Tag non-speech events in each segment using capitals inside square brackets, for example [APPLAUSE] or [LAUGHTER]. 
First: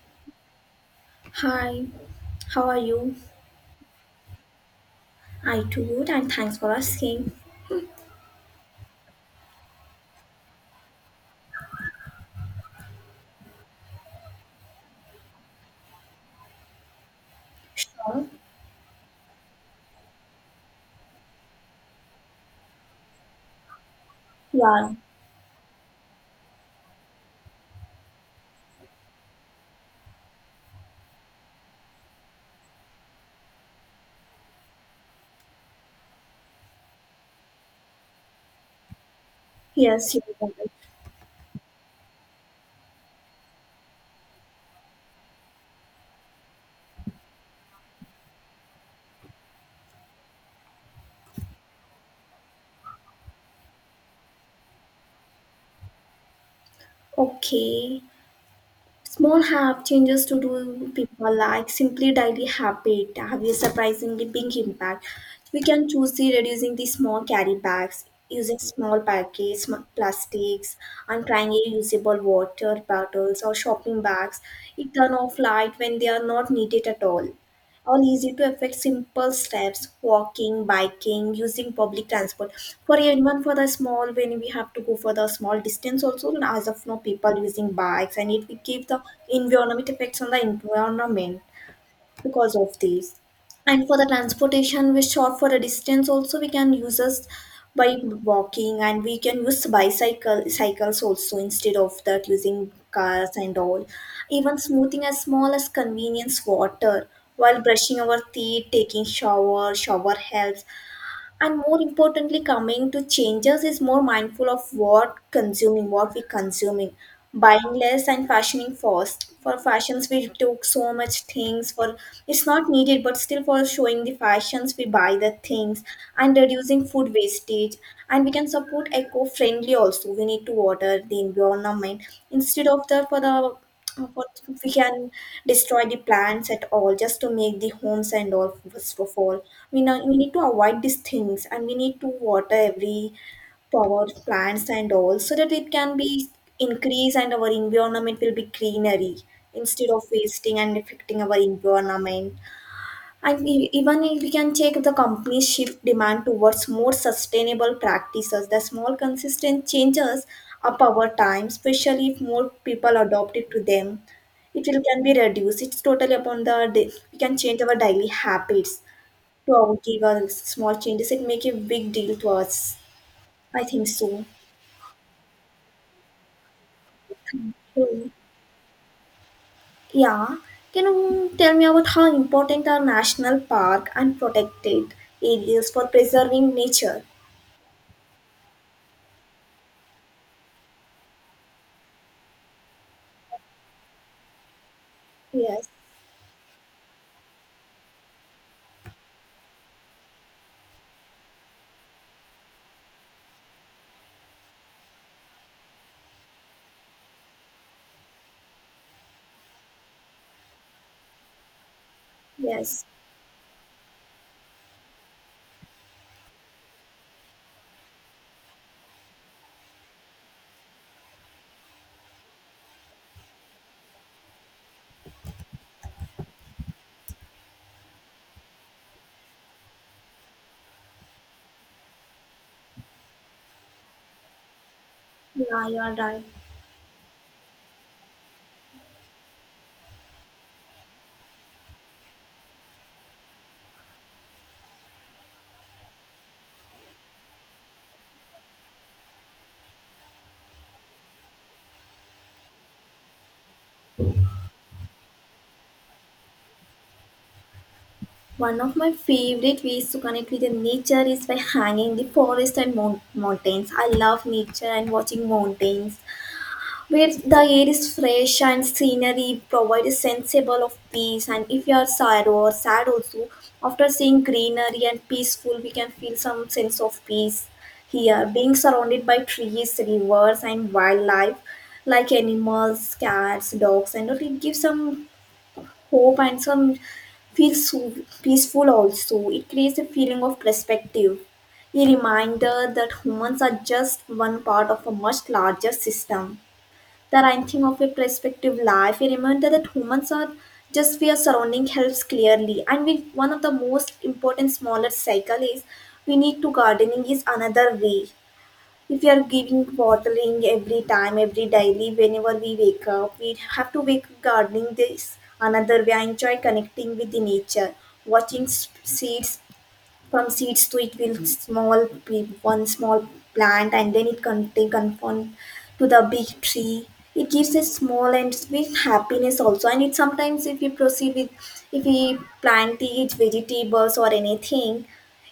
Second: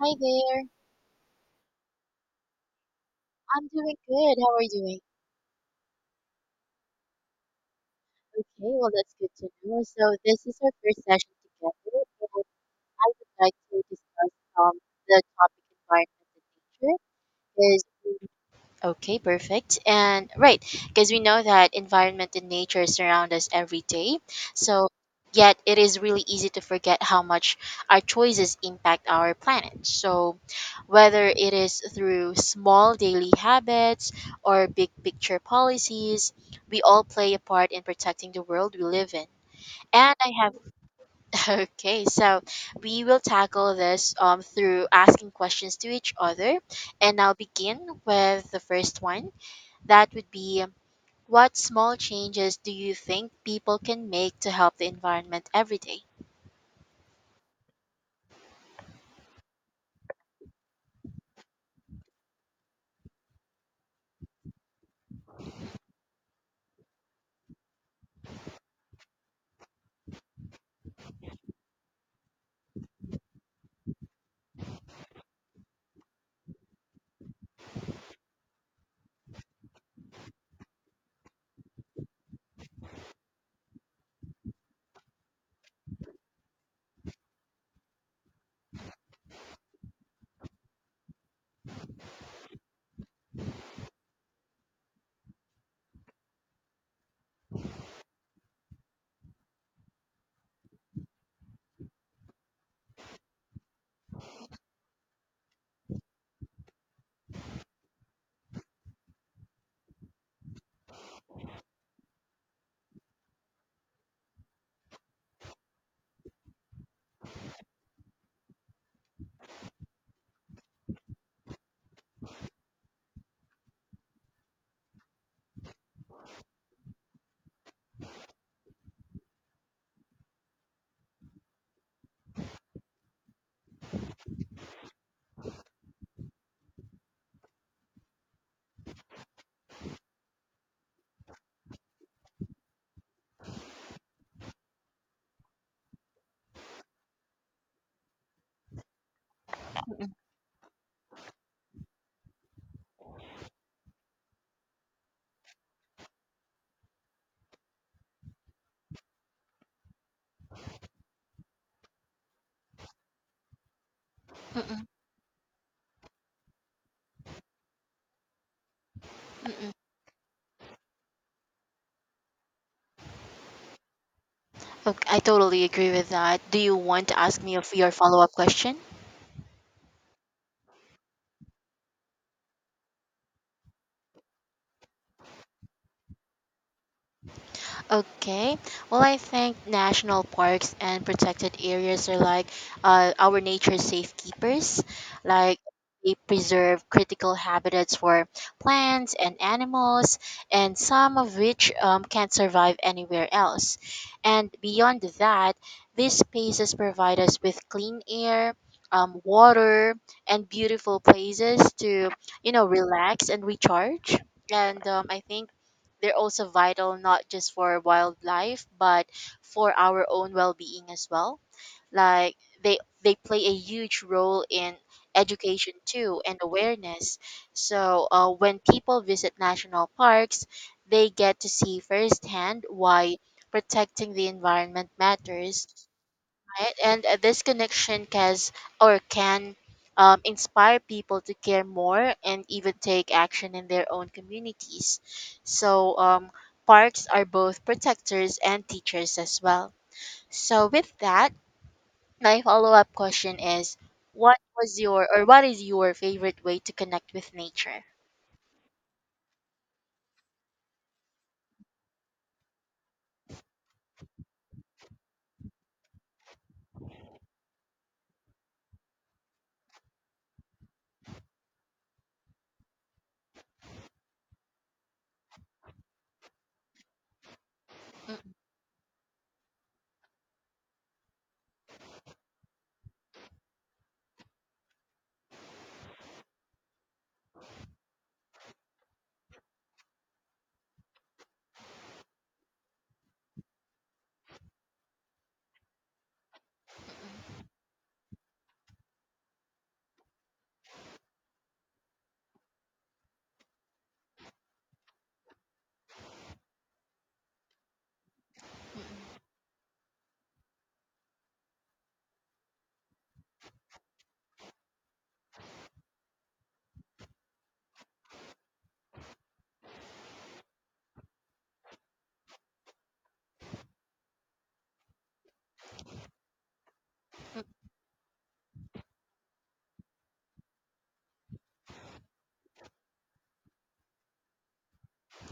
Hi there. Hi, how are you? I'm doing good. How are you doing? I too good, and thanks for asking. Okay, well, that's good to know. So, this is our first session together, and I would like to discuss um, the topic environment and nature because Sure. we Okay, perfect. And right, because we know that environment and nature surround us every day. So, Yeah. yet it is really easy to forget how much our choices impact our planet. So, whether it is through small daily habits or big picture policies, we all play a part in protecting the world we live in. Yes, And you I are right. have, [LAUGHS] okay, so we will tackle this through asking questions to each other. And I'll begin with the first one. That would be, what small changes do you think people can make to help the environment every day? Okay. Small have changes to do people like simply daily habit have a surprisingly big impact. We can choose the reducing the small carry bags, using small packets, plastics, and trying a usable water bottles or shopping bags. It turn off light when they are not needed at all. All easy to affect simple steps walking biking using public transport for even for the small when we have to go for the small distance also, and as of now people using bikes and it will give the environment effects on the environment because of these. And for the transportation, we short for a distance also we can use us by walking, and we can use bicycle cycles also instead of that using cars and all. Even smoothing as small as convenience water while brushing our teeth, taking shower, shower helps, and more importantly coming to changes is more mindful of what consuming what we consuming, buying less and fashioning fast for fashions we took so much things for. It's not needed but still for showing the fashions we buy the things and reducing food wastage, and we can support eco friendly also. We need to water the environment instead of the for the what if we can destroy the plants at all just to make the homes and all. First of all, we know we need to avoid these things and we need to water every power plants and all so that it can be increase and our environment will be greenery instead of Mm-mm, wasting and affecting our environment. And even if we can check the companies shift demand towards more sustainable practices, the small consistent changes up over time, especially if more people adopt it to them, it will mm-mm, can be reduced. It's totally upon the day. We can change our daily habits to mm-mm. our give us small changes. It make a big deal to us. I think so. Okay, I totally agree with that. Do you want to ask me of your Hmm. follow up question? Yeah. Can you tell me about how important are national park and protected areas for preserving nature? Okay. Well, I think national parks and protected areas are like our nature's safekeepers. Like Yes. they preserve critical habitats for plants and animals, and some of which can't survive anywhere else. And beyond that, these spaces provide us with clean air. Water and beautiful places to, you know, Yes, relax and recharge. And I think they're also vital not just for wildlife, but for our own well-being as well. Like they play a huge role in education too and awareness. So when people visit national parks, they get to see firsthand why protecting the environment yeah, matters, you are right. right? And this connection can or can inspire people to care more and even take action in their own communities. So parks are both protectors and teachers as well. So with that, my follow-up question is, what was your or what is your favorite way to connect with nature? One of my favorite ways to connect with the nature is by hanging in the forest and mountains. I love nature and watching mountains where the air is fresh and scenery provides a sensible of peace. And if you are sad or sad also, after seeing greenery and peaceful, we can feel some sense of peace Mm, mm, here. Being surrounded by trees, rivers, and wildlife like animals, cats, dogs, and all, it gives some hope and some feel so peaceful also. It creates a feeling of perspective, a reminder that humans are just one part of a much larger system. The writing of a perspective life, a reminder that humans are just we are surrounding helps clearly. And we, one of the most important smaller cycle is we need to gardening is another way. If we mm. are giving watering every time every daily whenever we wake up we have to wake gardening, this another way I enjoy connecting with the nature, watching seeds, from seeds to it will small be one small plant and then it can they conform to the big tree. It gives a small and with happiness also. And it sometimes if we proceed with if we plant it vegetables or anything,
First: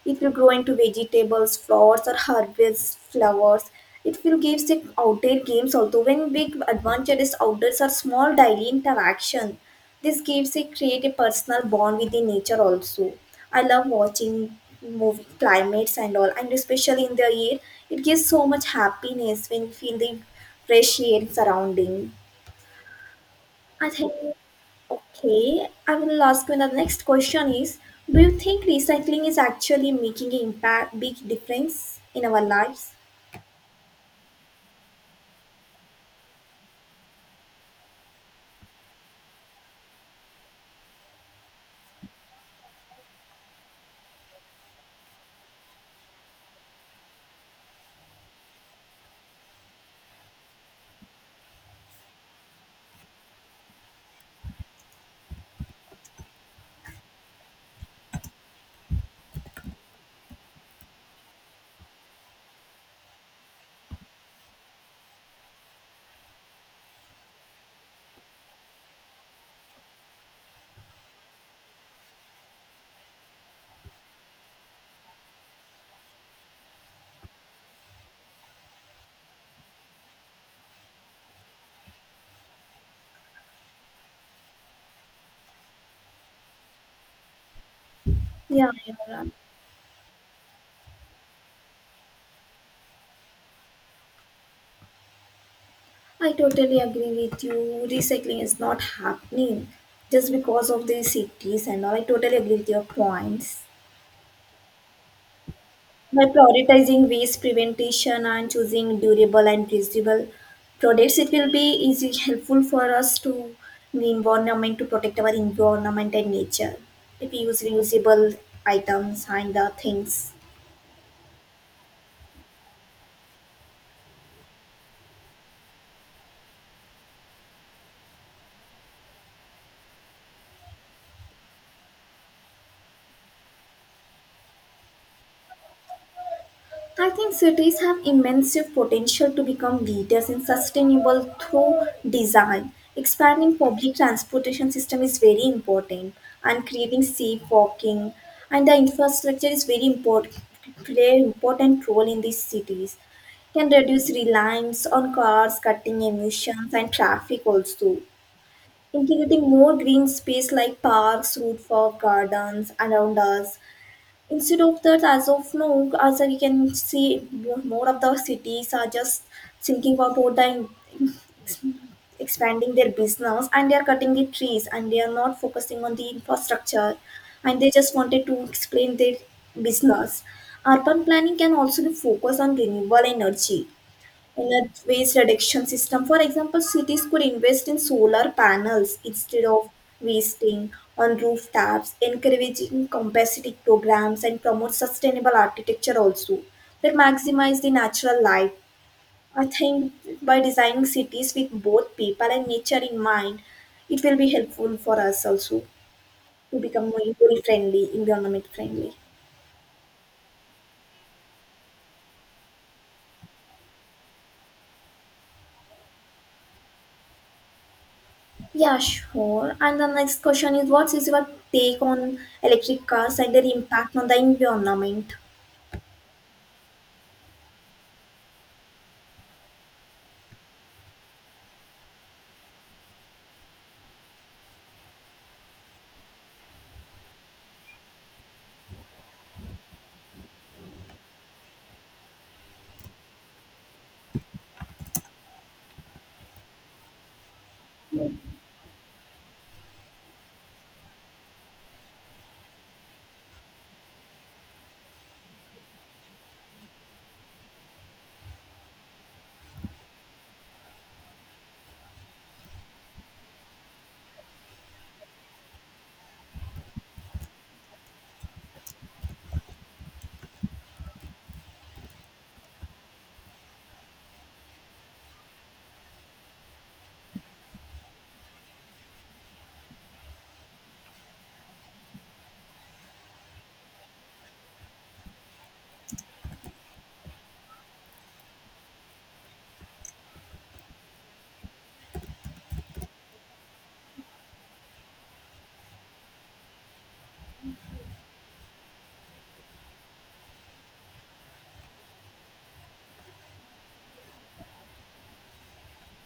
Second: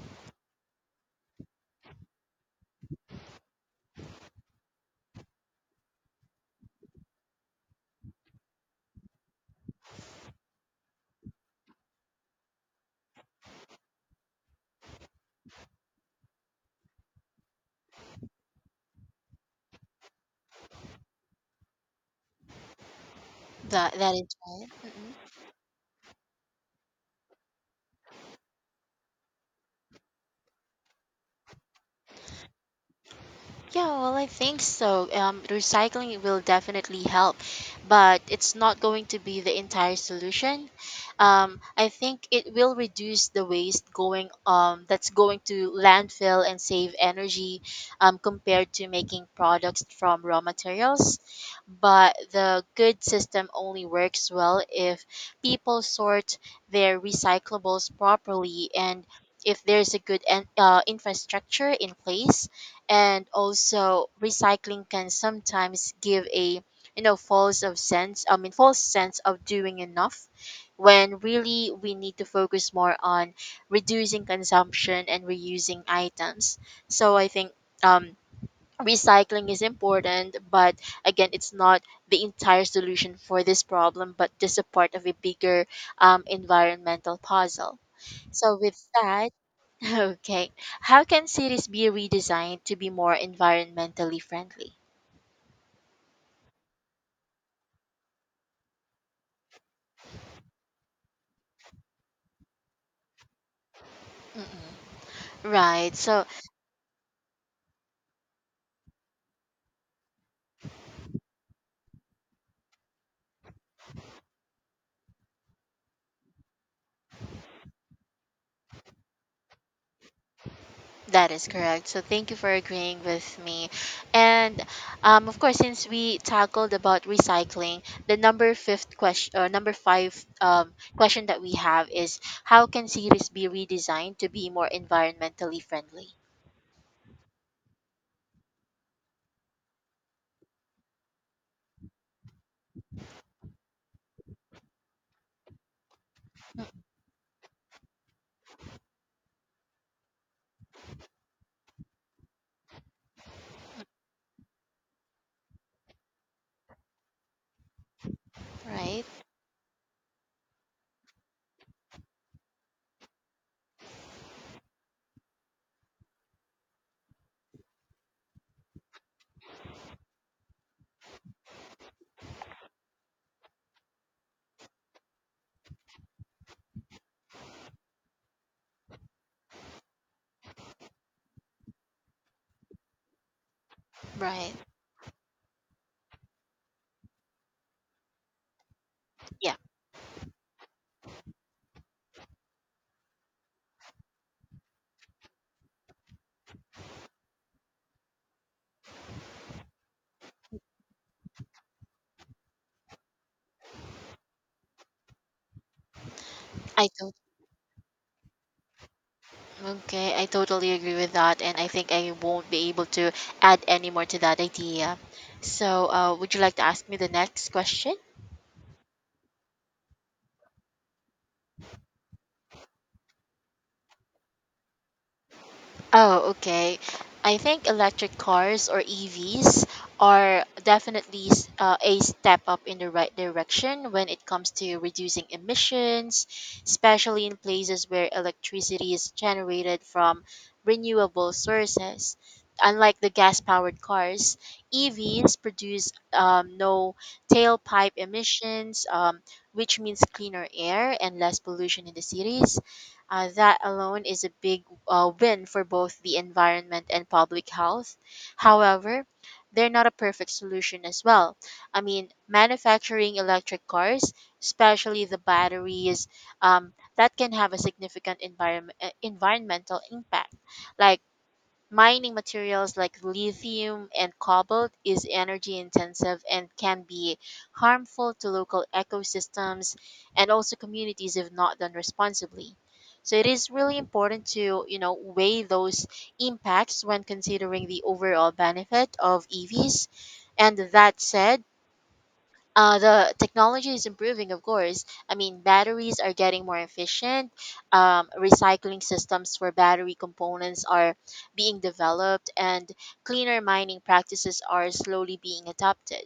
it will grow into vegetables, flowers or harvest flowers. It will give the outdoor games also when big advantages outdoors are small daily interaction. This gives a create a personal bond with the nature also. I love watching movie climates and all, and especially in the air, it gives so much happiness when you feel the fresh air surrounding. I That think that is right. okay I will ask you the next question is do you think recycling is actually making an impact big difference in our lives? Yeah, well, I think so. Recycling will definitely help, but it's not going to be the entire solution. I think it will reduce the waste going that's going to landfill and save energy compared to making products from raw materials. But the good system only works well if people sort their recyclables properly and if there's a good infrastructure in place. And also recycling can sometimes give a, you know, false of sense, I mean false sense of doing enough when really we need to focus more on reducing consumption and reusing items. So I think um recycling is important, but again it's not the entire solution for this problem, but just a part of a bigger environmental puzzle. So yeah, with yeah. that, Okay. How can cities be redesigned to be more environmentally friendly? I totally agree with you. Recycling is not happening just because of the cities and all. I totally agree with your points. Mm-mm. Right. By So prioritizing waste prevention and choosing durable and reusable products, it will be easy helpful for us to the environment to protect our environment and nature. If we use reusable items and the things. that is correct. So thank you for agreeing with me. And of course, since we tackled about recycling, the number fifth question or number five question that we have is, how can cities be redesigned to be more environmentally friendly? I think cities have immense potential to become leaders in sustainable through design. Expanding public transportation system is very important, and creating safe walking and the infrastructure is very important play an important role in these cities can reduce reliance on cars, cutting emissions and traffic also. Right. Integrating more green space like parks, root for gardens around us. Instead of that, as of now, as we can see, more of the cities are just thinking about the expanding their business and they are cutting the trees and they are not focusing on the infrastructure and they just wanted to explain their business. Urban planning can also be focused on renewable energy in Right. a waste reduction system. For example, cities could invest in solar panels instead Yeah. of wasting on rooftops, encouraging capacity programs and promote sustainable architecture also that maximize the natural light. I think by designing cities with both people and nature in mind, it will be helpful for us also to become I more don't. eco friendly, environment friendly. Okay, I totally agree with that, and I think I won't be able to add any more to that idea. So, would you like to ask me the next question? Yeah, sure. And the next question is, what is your take on electric cars and their impact on the environment? Oh, okay. I think electric cars or EVs are definitely a step up in the right direction when it comes to reducing emissions, especially in places where electricity is generated from renewable sources. Unlike the gas powered cars, EVs produce no tailpipe emissions, which means cleaner air and less pollution in the cities. That alone is a big win for both the environment and public health. However, they're not a perfect solution as well. I mean, manufacturing electric cars, especially the batteries, that can have a significant environmental impact, like mining materials like lithium and cobalt is energy intensive and can be harmful to local ecosystems and also communities if not done responsibly. So it is really important to, you know, weigh those impacts when considering the overall benefit of EVs. And that said, the technology is improving, of course. I mean, batteries are getting more efficient. Recycling systems for battery components are being developed, and cleaner mining practices are slowly being adopted.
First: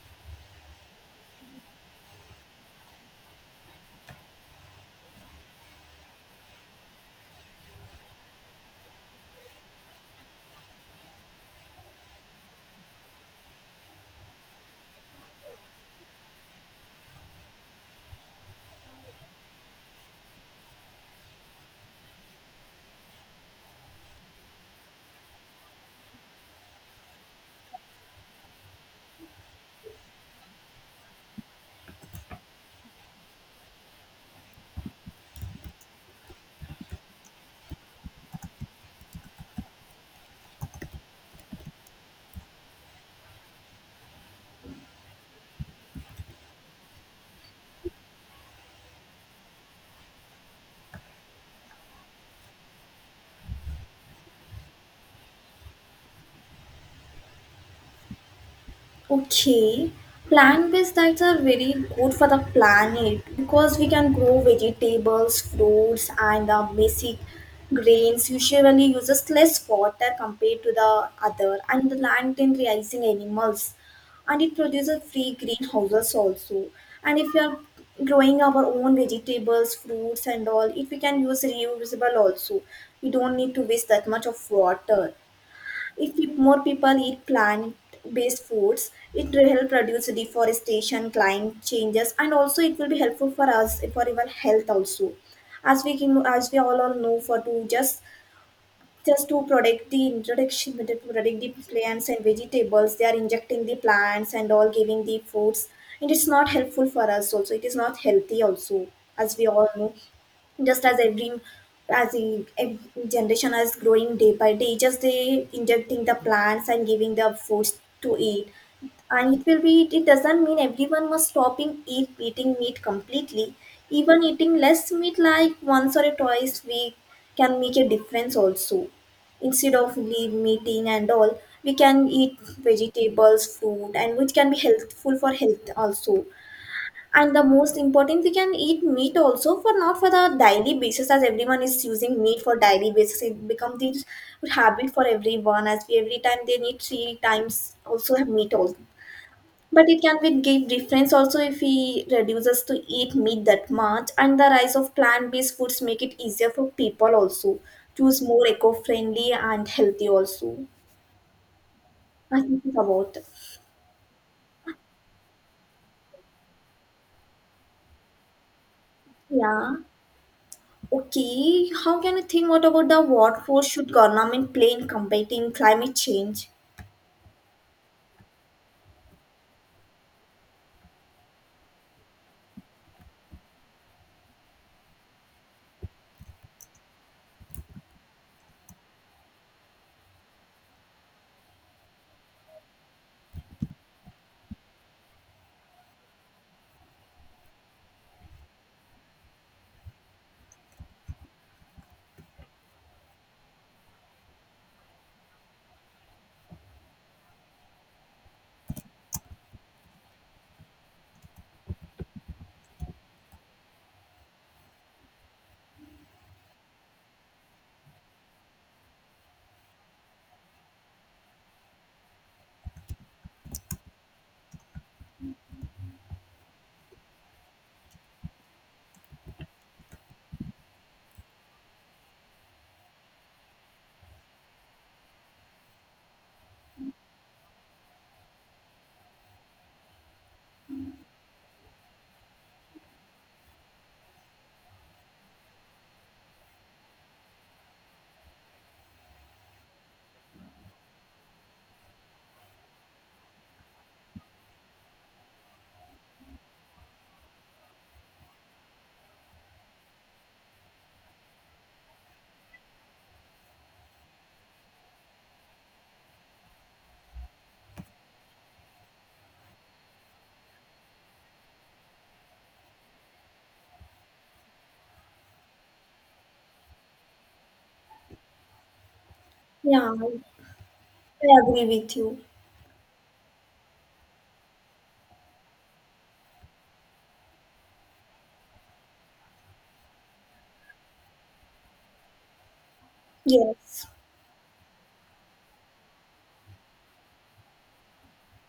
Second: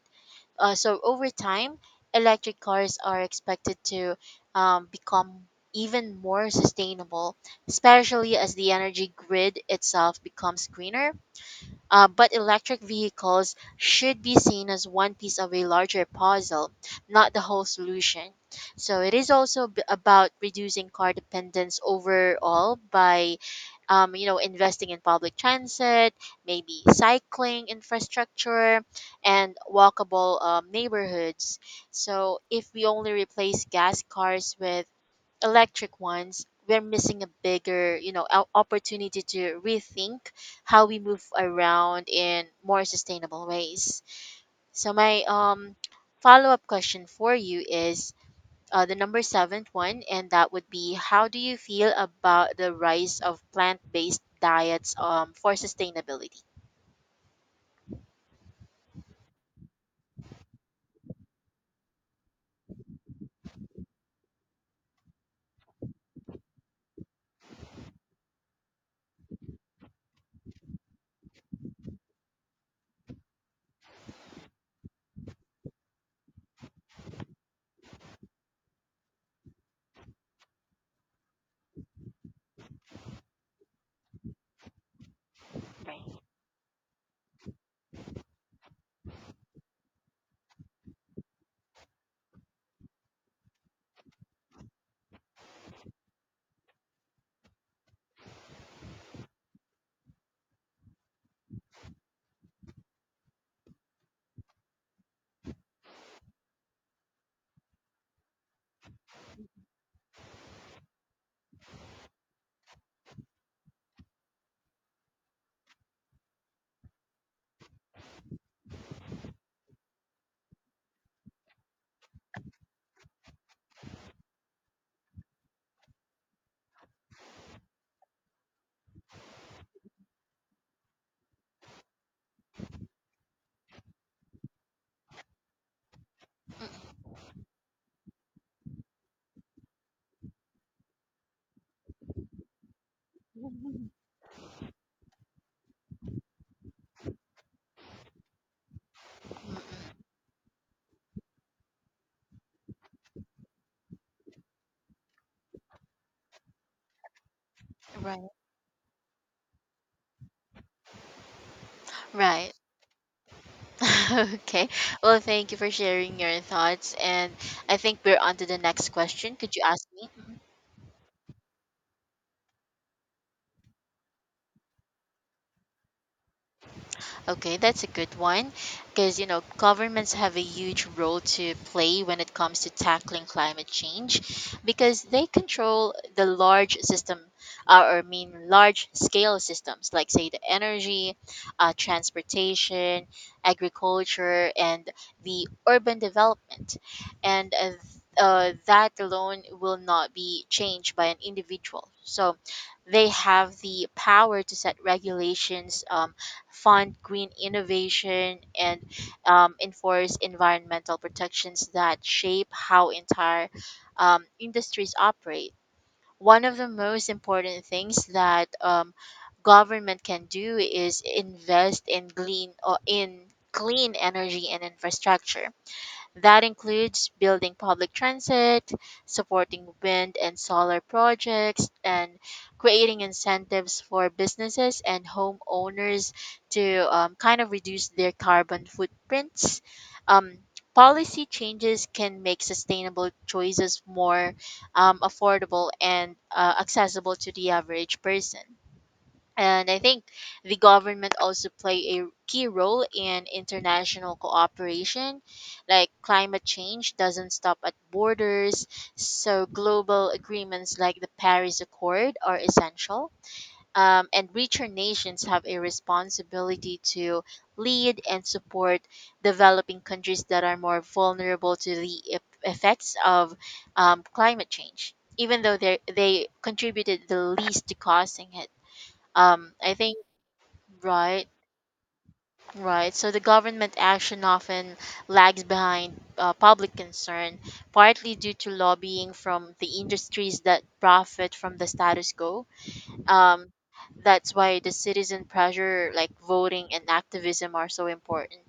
So, over time, electric cars are expected to become even more sustainable, especially as the energy grid itself becomes greener. But electric vehicles should be seen as one piece of a larger puzzle, not the whole solution. So it is also about reducing car dependence overall by, you know, investing in public transit, maybe cycling infrastructure, and walkable neighborhoods. So if we only replace gas cars with electric ones, we're missing a bigger, you know, opportunity to rethink how we move around in more sustainable ways. So my follow-up question for you is the number seventh one, and that would be, how do you feel about the rise of plant-based diets for sustainability? Okay, plant-based diets are very good for the planet because we can grow vegetables, fruits, and the basic grains. Usually, uses less water compared to the other, and the land in raising animals, and it produces free greenhouses also. And if we are growing our own vegetables, fruits, and all, if we can use reusable also, we don't need to waste that much of water. If Right. More people eat plant-based foods, it will help reduce deforestation, climate changes, and also it will be helpful for us for our health also. As we can, as we all know, for to just to protect the introduction, to protect the plants and vegetables, they are injecting the plants and all giving the fruits, and it's not helpful for us also. It is not healthy also, as we all know just as every as the generation is growing day by day just they injecting the plants and giving the foods to eat, and it will be it doesn't mean everyone must stopping eat eating meat completely. Even eating less meat like once or twice week can make a difference also. Instead of leave meeting and all, we can eat vegetables fruit and which can be helpful for health also. And the most important we can eat meat also for not for the daily basis. As everyone is using meat for daily basis it becomes this habit for everyone as we every time they need three times also have meat also, Mm-mm. but it can be give difference also if we reduce us to eat meat that much, and the rise of plant-based foods make it easier for people also choose Right. more eco-friendly and healthy also. I Right. think it's about [LAUGHS] Okay. Well, thank you for sharing your thoughts. And I think we're on to the next question. Could you yeah. ask me? Okay, how can you think? What about the what role should government play in combating climate change? Okay, that's a good one because, you know, governments have a huge role to play when it comes to tackling climate change because they control the large system, or I mean large scale systems like say the energy, transportation, agriculture and the urban development, and that alone will not be changed by an individual. So they have the power to set regulations, fund green innovation, and enforce environmental protections that shape how entire industries operate. One of the most important things that government can do is invest in clean energy and infrastructure. That includes building public transit, supporting wind and solar projects, and creating incentives for businesses and homeowners to kind of reduce their carbon footprints. Um, policy changes can make sustainable choices more affordable and accessible to the average person. And I think the government also play a key role in international cooperation. Like climate change doesn't stop at borders, so global agreements like the Paris Accord are essential. And richer nations have a responsibility to lead and support developing countries that are more vulnerable to the effects of climate change, even though they contributed the least to causing it. I Yeah, think I Right, agree with you. right. So the government action often lags behind public concern, partly due to lobbying from the industries that profit from the status quo. Um, Yes. that's why the citizen pressure, like voting and activism, are so important.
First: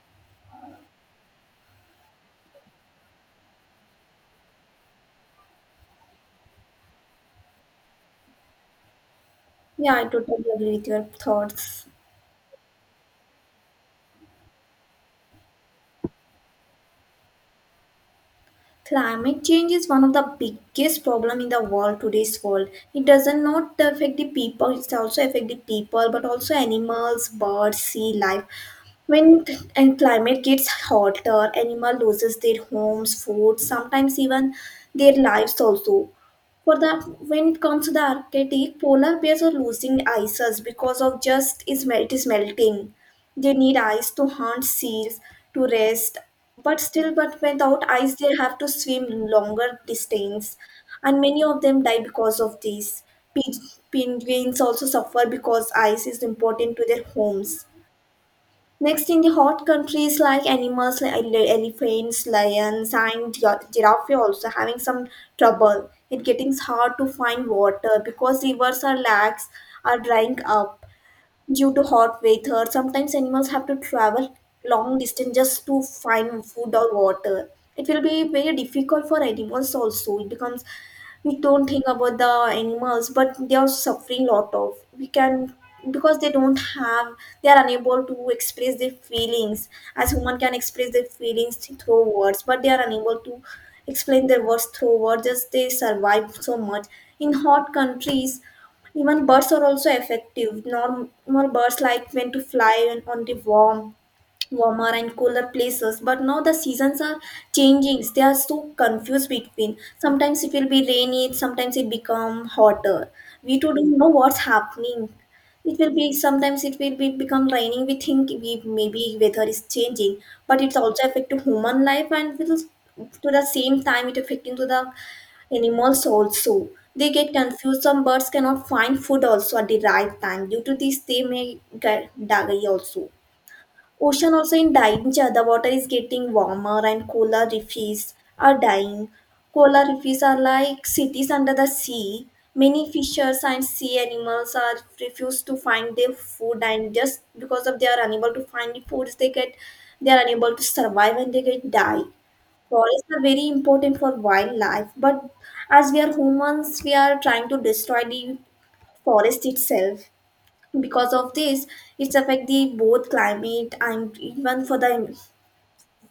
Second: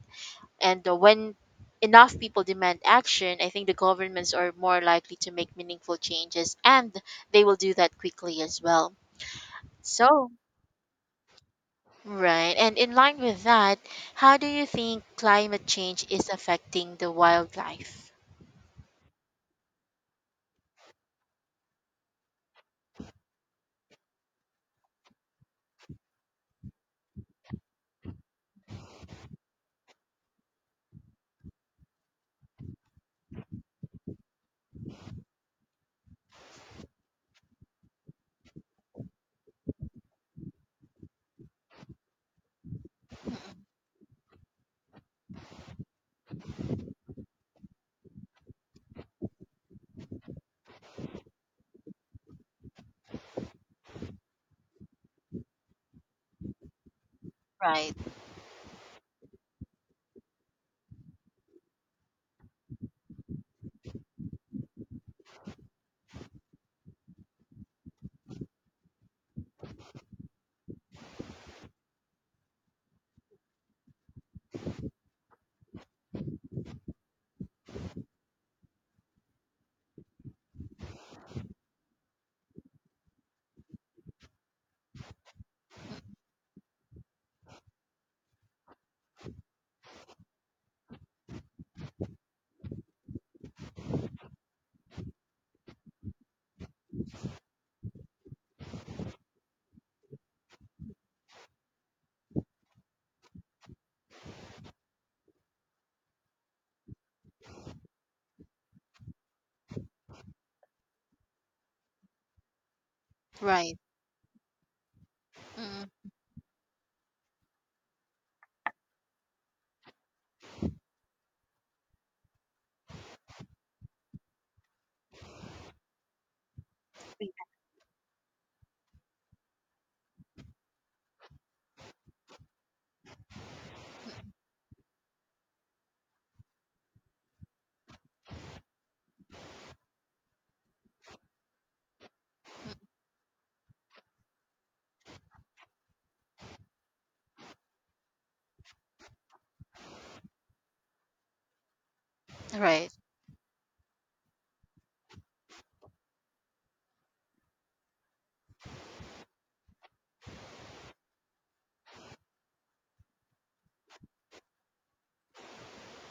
And when enough people demand action, I think the governments are more likely to make meaningful changes, and they will do that quickly as well. Yeah, I So, totally agree with your thoughts. Right. And in line with that, how do you think climate change is affecting the wildlife? Climate change is one of the biggest problem in the world today's world. It doesn't not affect the people; it's also affect the people, but also animals, birds, sea life. When and climate gets hotter, animal loses their homes, food, sometimes even their lives also. For the when it comes to the Arctic, polar bears are losing ices because of just is melting. They need eyes to hunt seals, to rest, but still, but without eyes, they have to swim longer distance, and many of them die because of this. Pe- Penguins also suffer because ice is important to their homes. Right. Next, in the hot countries, like animals like elephants, lions, and giraffe, are also having some trouble. It getting hard to find water because rivers are lags are drying up. Due to hot weather, sometimes animals have to travel long distance just to find food or water. It will be very difficult for animals also. It becomes we don't think about the animals, but they are suffering lot of. We can because they don't have they are unable to express their feelings as human can express their feelings through words but they are unable to explain their words through words just they survive so much in hot countries. Even birds are also effective. Normal birds like when to fly on the warmer and cooler places. But now the seasons are changing. They are so confused between. Sometimes it will be rainy. Sometimes it become hotter. We too Right. don't know what's happening. It Mm, will be sometimes it will be become raining. We think we maybe weather is changing, but it's also affect to human life and will to the same time it affecting to the animals also, they get confused. Some birds cannot find food also at the right time. Due to this, they may get die also. Ocean also in danger. The water is getting warmer and coral reefs are dying. Coral reefs are like cities under the sea. Many fishers and sea animals are refused to find their food, and just because of they are unable to find the foods they get, they are unable to survive and they get die. right. Forests are very important for wildlife, but as we are humans, we are trying to destroy the forest itself. Because of this, it's affect the both climate and even for the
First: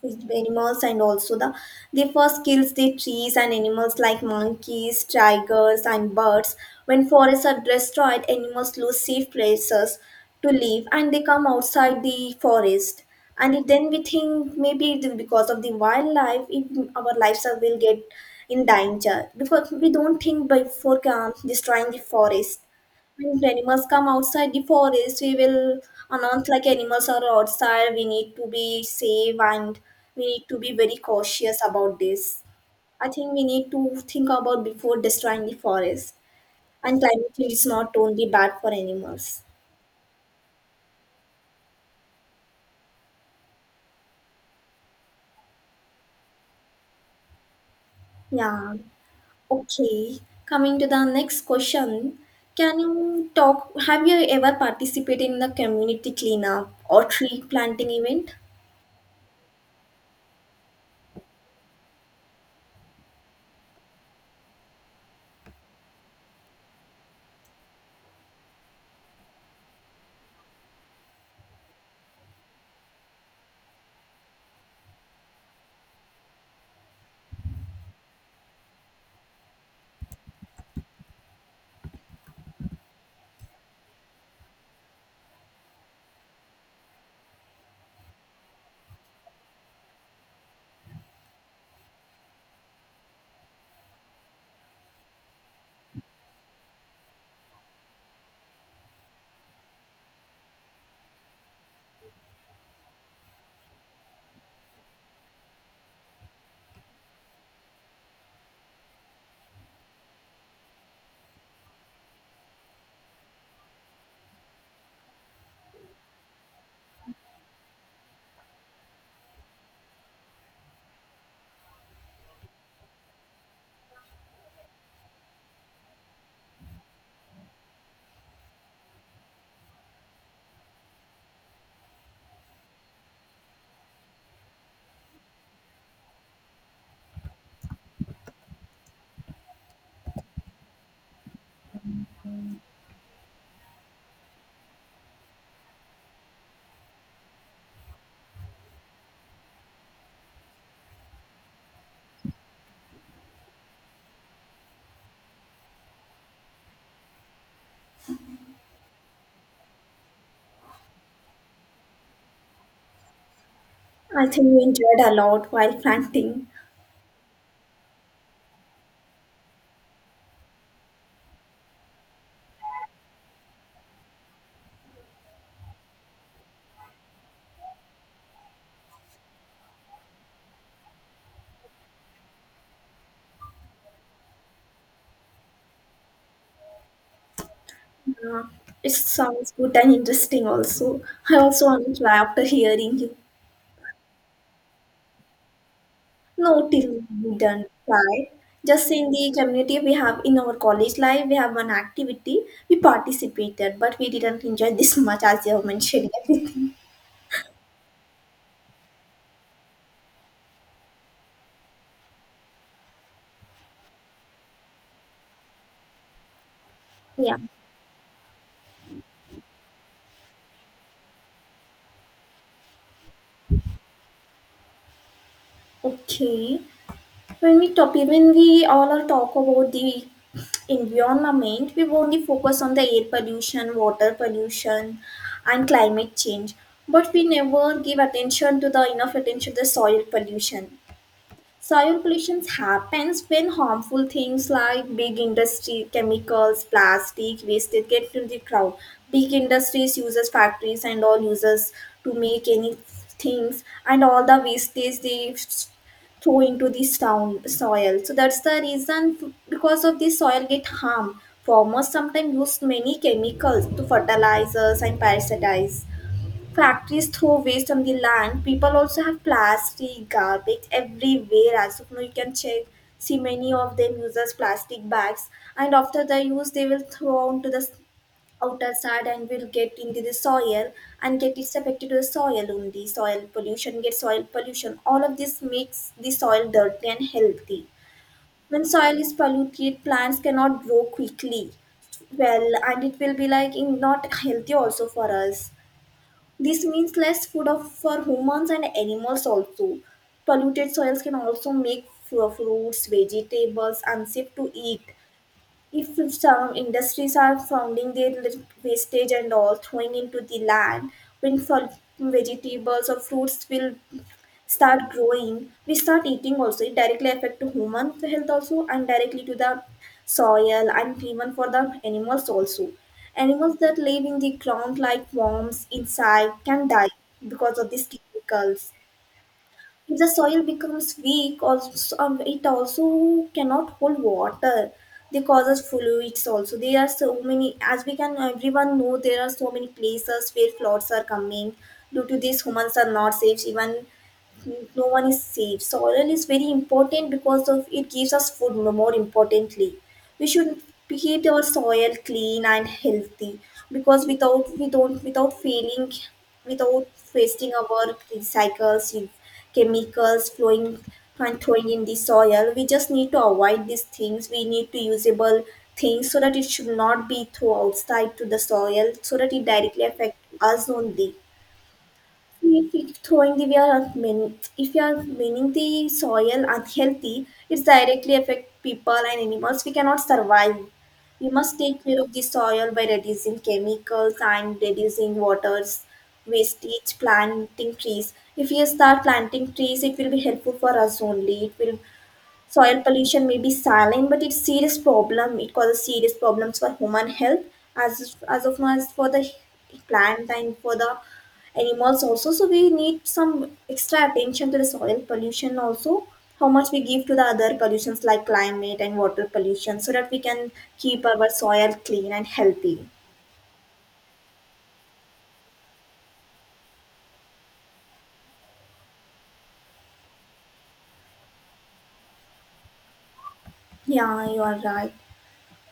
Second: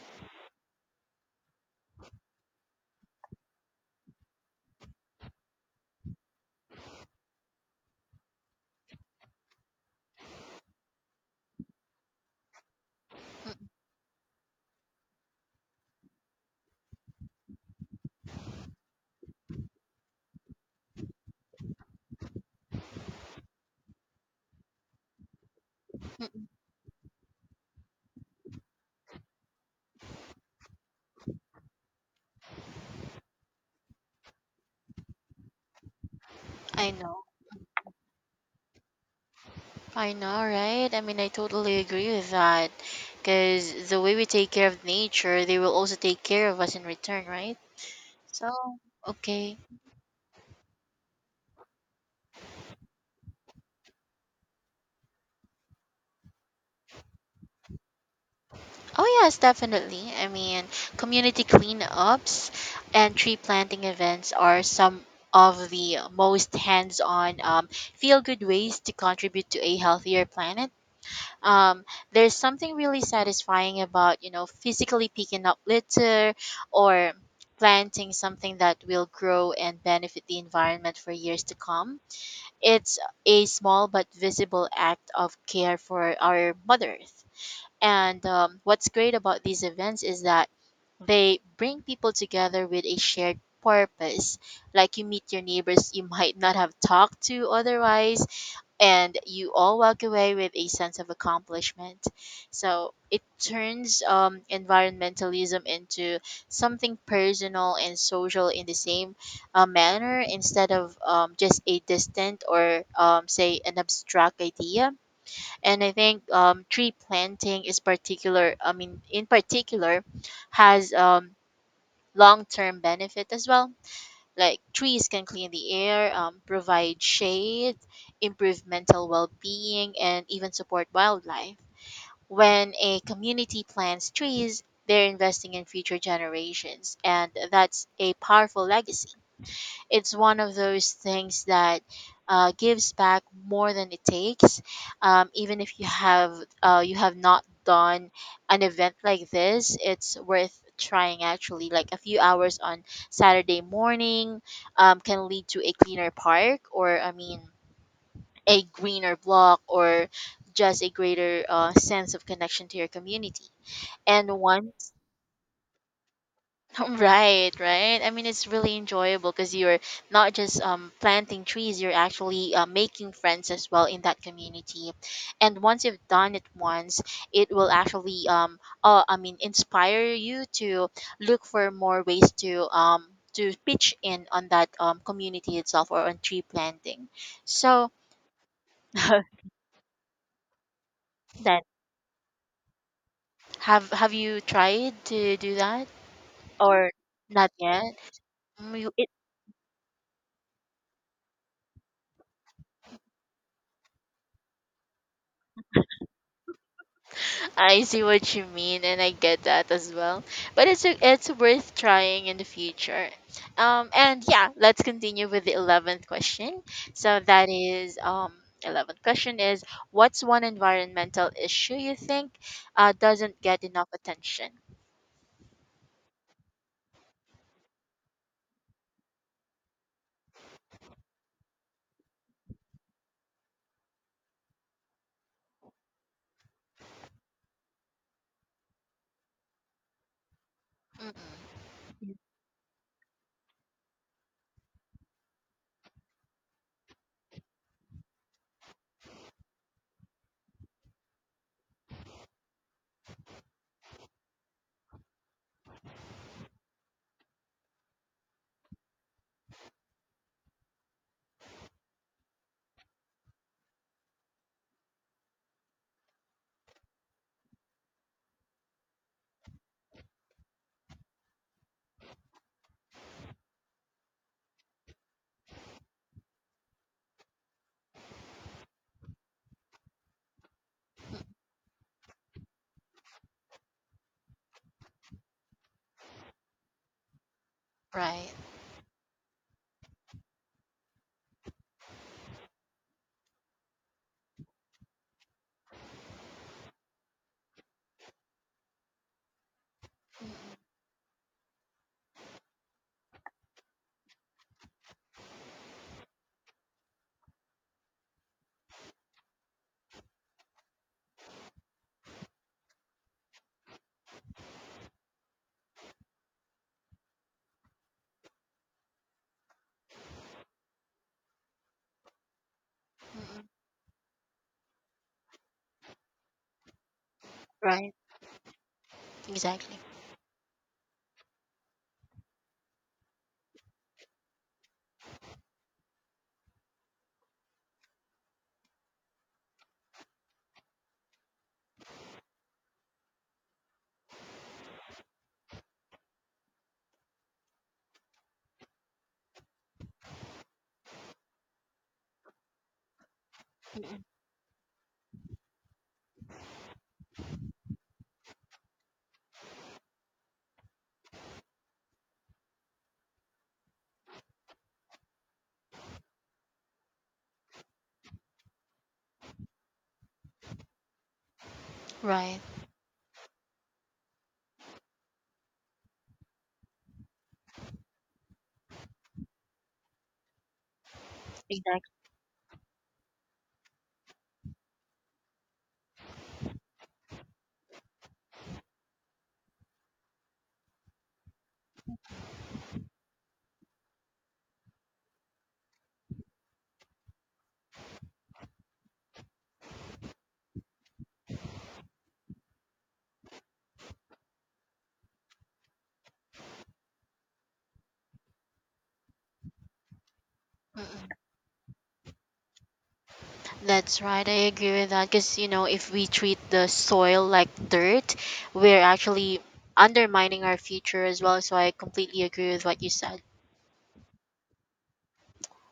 with animals and also the they first kills the trees and animals like monkeys, tigers and birds. When forests are destroyed, animals lose safe places to live and they come outside the forest, and Mm, it, then we think maybe it is because of the wildlife it, our lives are, will get in danger, because we don't think before destroying the forest. When animals come outside the forest, we will mm, announce like animals are outside. We need to be safe, and we need to be very cautious about this. I think we need to think about before destroying the forest. I And know. climate change is not only bad for animals. I know, right? I mean, I totally agree with that. Because the way we take care of nature, they will also take care of us in return, right? So, Yeah. okay. Okay. Coming to the next question. Can you talk? Have you ever participated in the community cleanup or tree planting event? Oh, yes, definitely. I mean, community cleanups and tree planting events are some of the most hands on, feel good ways to contribute to a healthier planet. Um, there's something really satisfying about, you know, physically picking up litter or planting something that will grow and benefit the environment for years to come. It's a small but visible act of care for our Mother Earth. And what's great about these events is that they bring people together with a shared purpose. Like, you meet your neighbors you might not have talked to otherwise, and you all walk away with a sense of accomplishment. So it turns environmentalism into something personal and social in the same manner instead of just a distant or say an abstract idea. And I think tree planting is particular, I mean in particular, has long-term benefit as well. Like trees can clean the air, provide shade, improve mental well-being and even support wildlife. When a community plants trees, they're investing in future generations, and that's a powerful legacy. It's one of those things that gives back more than it takes. Even if you have you have not done an event like this, it's worth trying. Actually, like a few hours on Saturday morning can lead to a cleaner park, or I mean, a greener block, or just a greater sense of connection to your community. I And think we one enjoyed a lot while planting. [LAUGHS] Right, right. I mean, it's really enjoyable because you're not just planting trees, you're actually making friends as well in that community. And once you've done it once, it will actually, I mean, inspire you to look for more ways to pitch in on that community itself or on tree planting. So, Yeah, it [LAUGHS] then, sounds good and interesting also. I also want to try after hearing you. have you tried to do that No, till or we not done yet? try. Mm, Just You in the community we have in our college life, we have one activity. We participated, but we didn't enjoy this much as you have mentioned [LAUGHS] everything. I see what you mean, and I get that as well. But it's worth trying in the future. And yeah, let's continue with the eleventh question. So Yeah. that is eleventh question is what's one environmental issue you think doesn't get enough attention? Okay. When we talk, when we all are talk about the environment, we only focus on the air pollution, water pollution and climate change, but we never give attention to the enough attention to the soil pollution. Mm-mm. Soil Mm. pollution happens when harmful things like big industry, chemicals, plastic, wastage get to the crowd. Big industries uses factories and all uses to make any things, and all the wastage they throw into the sound, soil. So that's the reason because of this soil get harmed. Farmers sometimes use many chemicals to fertilizers and parasitize. Factories throw waste on the land. People also have plastic, garbage everywhere. As of now, you can check. See many of them uses plastic bags, and after the use, they will throw onto the outer side and will get into the soil and get it's affected to the soil only. Soil pollution get soil pollution. All of this makes the soil dirty and healthy. Right. When soil is polluted, plants cannot grow quickly. Well, and it will be like in not healthy also for us. This means less food for humans and animals also. Mm-mm. Polluted soils can also make fruits, vegetables unsafe to eat. If some industries are founding their wastage and all throwing into the land, when vegetables or fruits will start growing, we start eating also. It directly affect to human health also, and directly to the soil and even for the animals also. Mm-mm. Animals that live in the ground like worms, insect can die because of these Right. chemicals. Exactly. If the soil becomes weak, also, so, it also cannot hold water. They causes fluids also. There are so many, as we can everyone know, there are so many places where floods are coming. Due to this, humans are not safe. Even no one is safe. Soil is very important because of it gives us food. No, more importantly we should keep our soil clean and healthy, Mm-mm. because without we don't without failing, without wasting our recycles, chemicals flowing and throwing in the soil, we just need to avoid these things, we need to usable things so that it should not be thrown outside to the soil, so that it directly affect us only. Right. If throwing the we are mean, if you are meaning the soil unhealthy, it's directly affect people and animals. We cannot survive. We must take Exactly. care of the soil by reducing chemicals and reducing waters, wastage, planting trees. If we start planting trees, it will be helpful for us only. It will soil pollution may be silent, but it's serious problem, it causes serious problems for human health, as of now, as for the plant and for the animals also, so we need some extra attention to the soil pollution also, how much we give to the other pollutions like climate and water pollution, so that we can keep our soil clean and healthy. That's right. I agree with that because, you know, if we treat the soil like dirt, we're actually undermining our future as well. So I completely agree with what you said. Yeah, you are right.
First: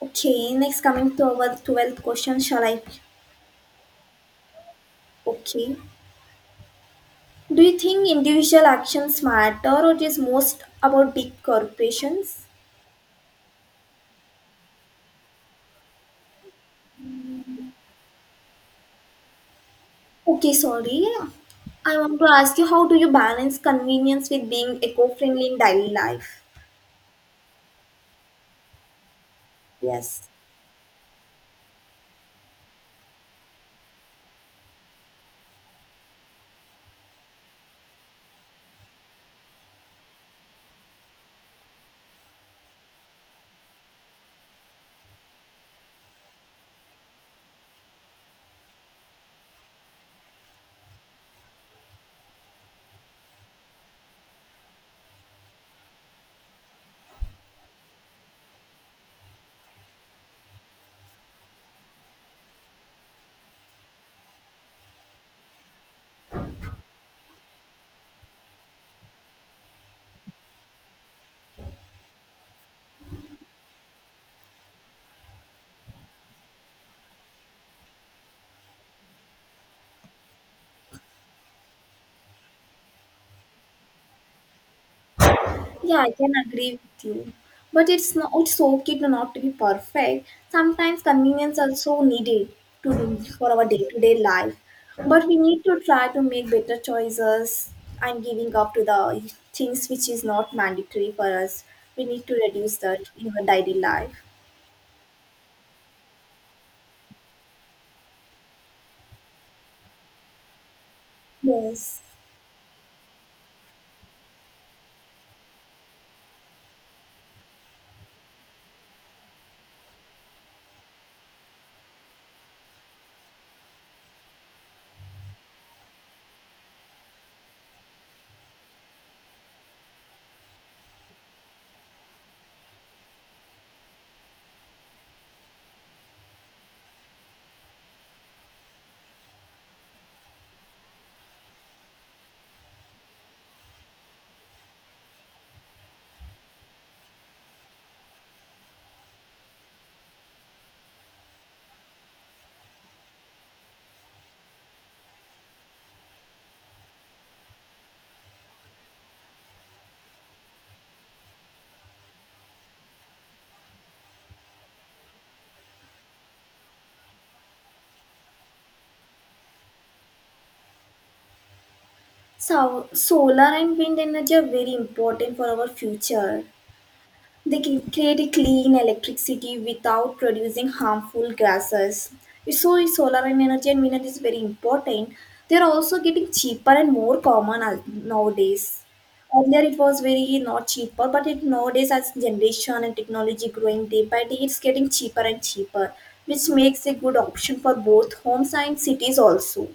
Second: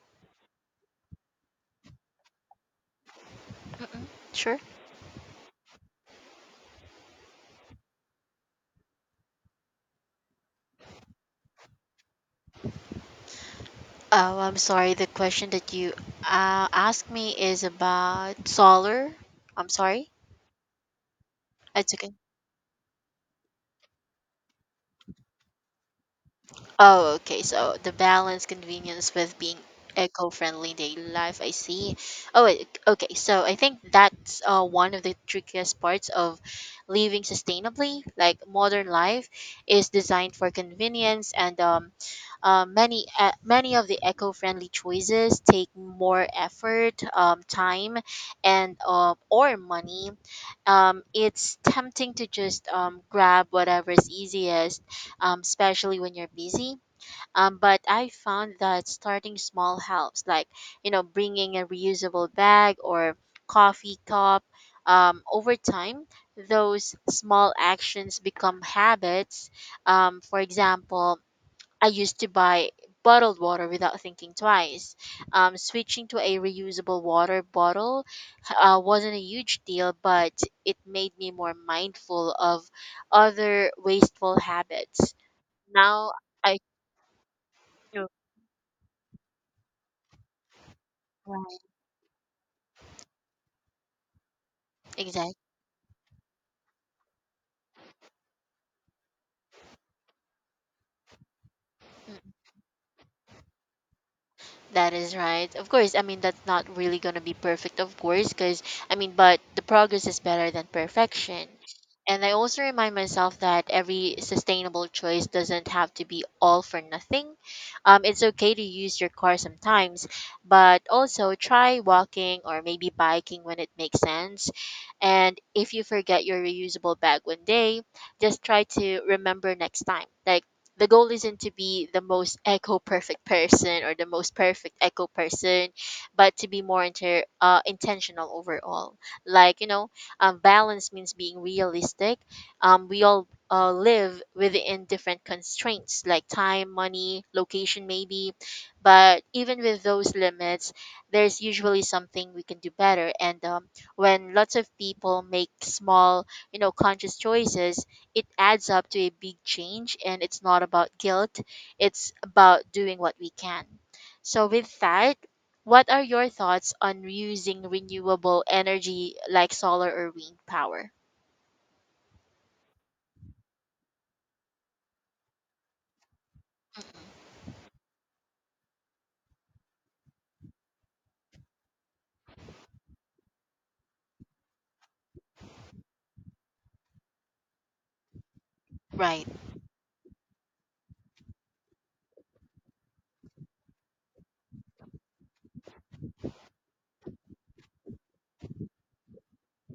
Okay, next coming to our 12th question, shall I? Mm-mm. Sure. Okay. Do you think individual actions matter or it is most about big corporations? Oh, I'm sorry. The question that you asked me is about solar. I'm sorry. Okay, sorry. It's I okay. want to ask you, how do you balance convenience with being eco friendly in daily life? Oh, okay. So the balance convenience with being Yes. eco-friendly daily life, I see. Oh, wait, okay. So I think that's one of the trickiest parts of living sustainably. Like modern life is designed for convenience, and many of the eco-friendly choices take more effort, time, and or money. It's tempting to just grab whatever is easiest, especially when you're busy, but I found that starting small helps, like, you know, bringing a reusable bag or coffee cup. Over time, those small actions become habits. For example, I used to buy bottled water without thinking twice. Switching to a reusable water bottle wasn't a huge deal, but it made me more mindful of other wasteful habits. Yeah, I Now can I. agree with you. But it's not, it's okay to not to be perfect. Sometimes convenience Right. also needed to do for our day-to-day life. But Exactly. we need to try to make better choices and giving up to the things which is not mandatory for us. We Mm, need to reduce that in our daily life. that is right. Of course, I mean, that's not really going to be perfect, of course, because, I mean, but the progress is better than perfection. Yes. And I also remind myself that every sustainable choice doesn't have to be all for nothing. It's okay to use your car sometimes, but also try walking or maybe biking when it makes sense. And if you forget your reusable bag one day, just try to remember next time. Like, the goal isn't to be the most echo perfect person or the most perfect echo person but to be more intentional overall, like, you know, balance means being realistic. We all live within different constraints, like time, money, location maybe, but even with those limits there's usually something we can do better. And when lots of people make small, you know, conscious choices, it adds up to a big change, and it's not about guilt, it's about doing what we can. So with that, what are your thoughts on using renewable energy like solar or wind power? So solar and wind energy are very important for our future. They can create a clean electricity without producing harmful gases. So is solar and energy and wind is very important. They are also getting cheaper and more common nowadays. Right. Earlier it was very not cheaper, but it nowadays as generation and technology growing day by day, it's getting cheaper and cheaper, which makes a good option for both homes and cities also.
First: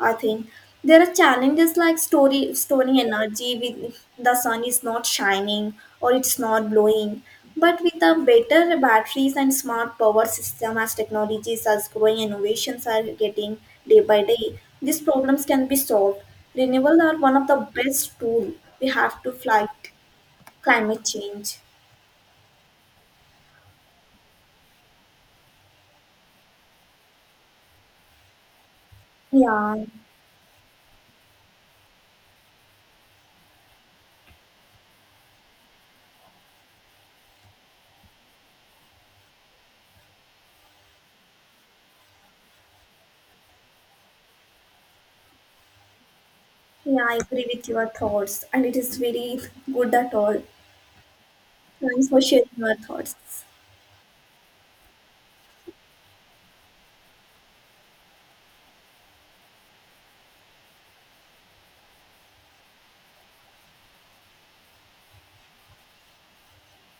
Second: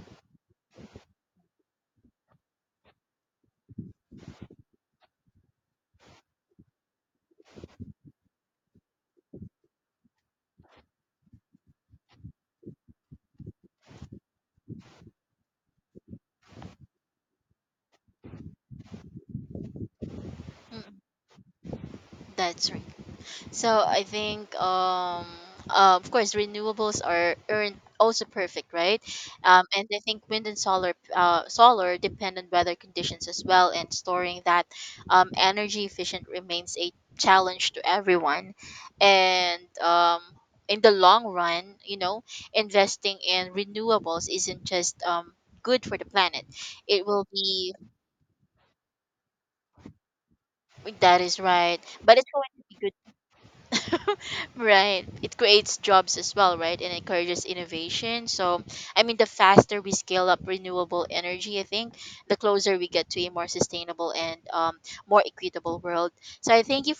I think there are challenges like storing energy with the sun is not shining or it's not blowing. But with the better batteries and smart power system, as technologies as growing, innovations are getting day by day, these problems can be solved. Renewables are one of the best tool we have to fight Mm, climate change. that's right. So I think, of course, renewables aren't also perfect, right? Yeah, And I think wind and solar, solar depend on weather conditions as well, and storing that energy efficient remains a challenge to everyone. And in the long run, you know, investing in renewables isn't just good for the planet. yeah, It I will agree with be your thoughts, and it is very good at all. that is right, Thanks but for it's sharing going to your be good. thoughts. Right. It creates jobs as well, right? And encourages innovation. So, I mean, the faster we scale up renewable energy, I think, the closer we get to a more sustainable and more equitable world. So, I thank you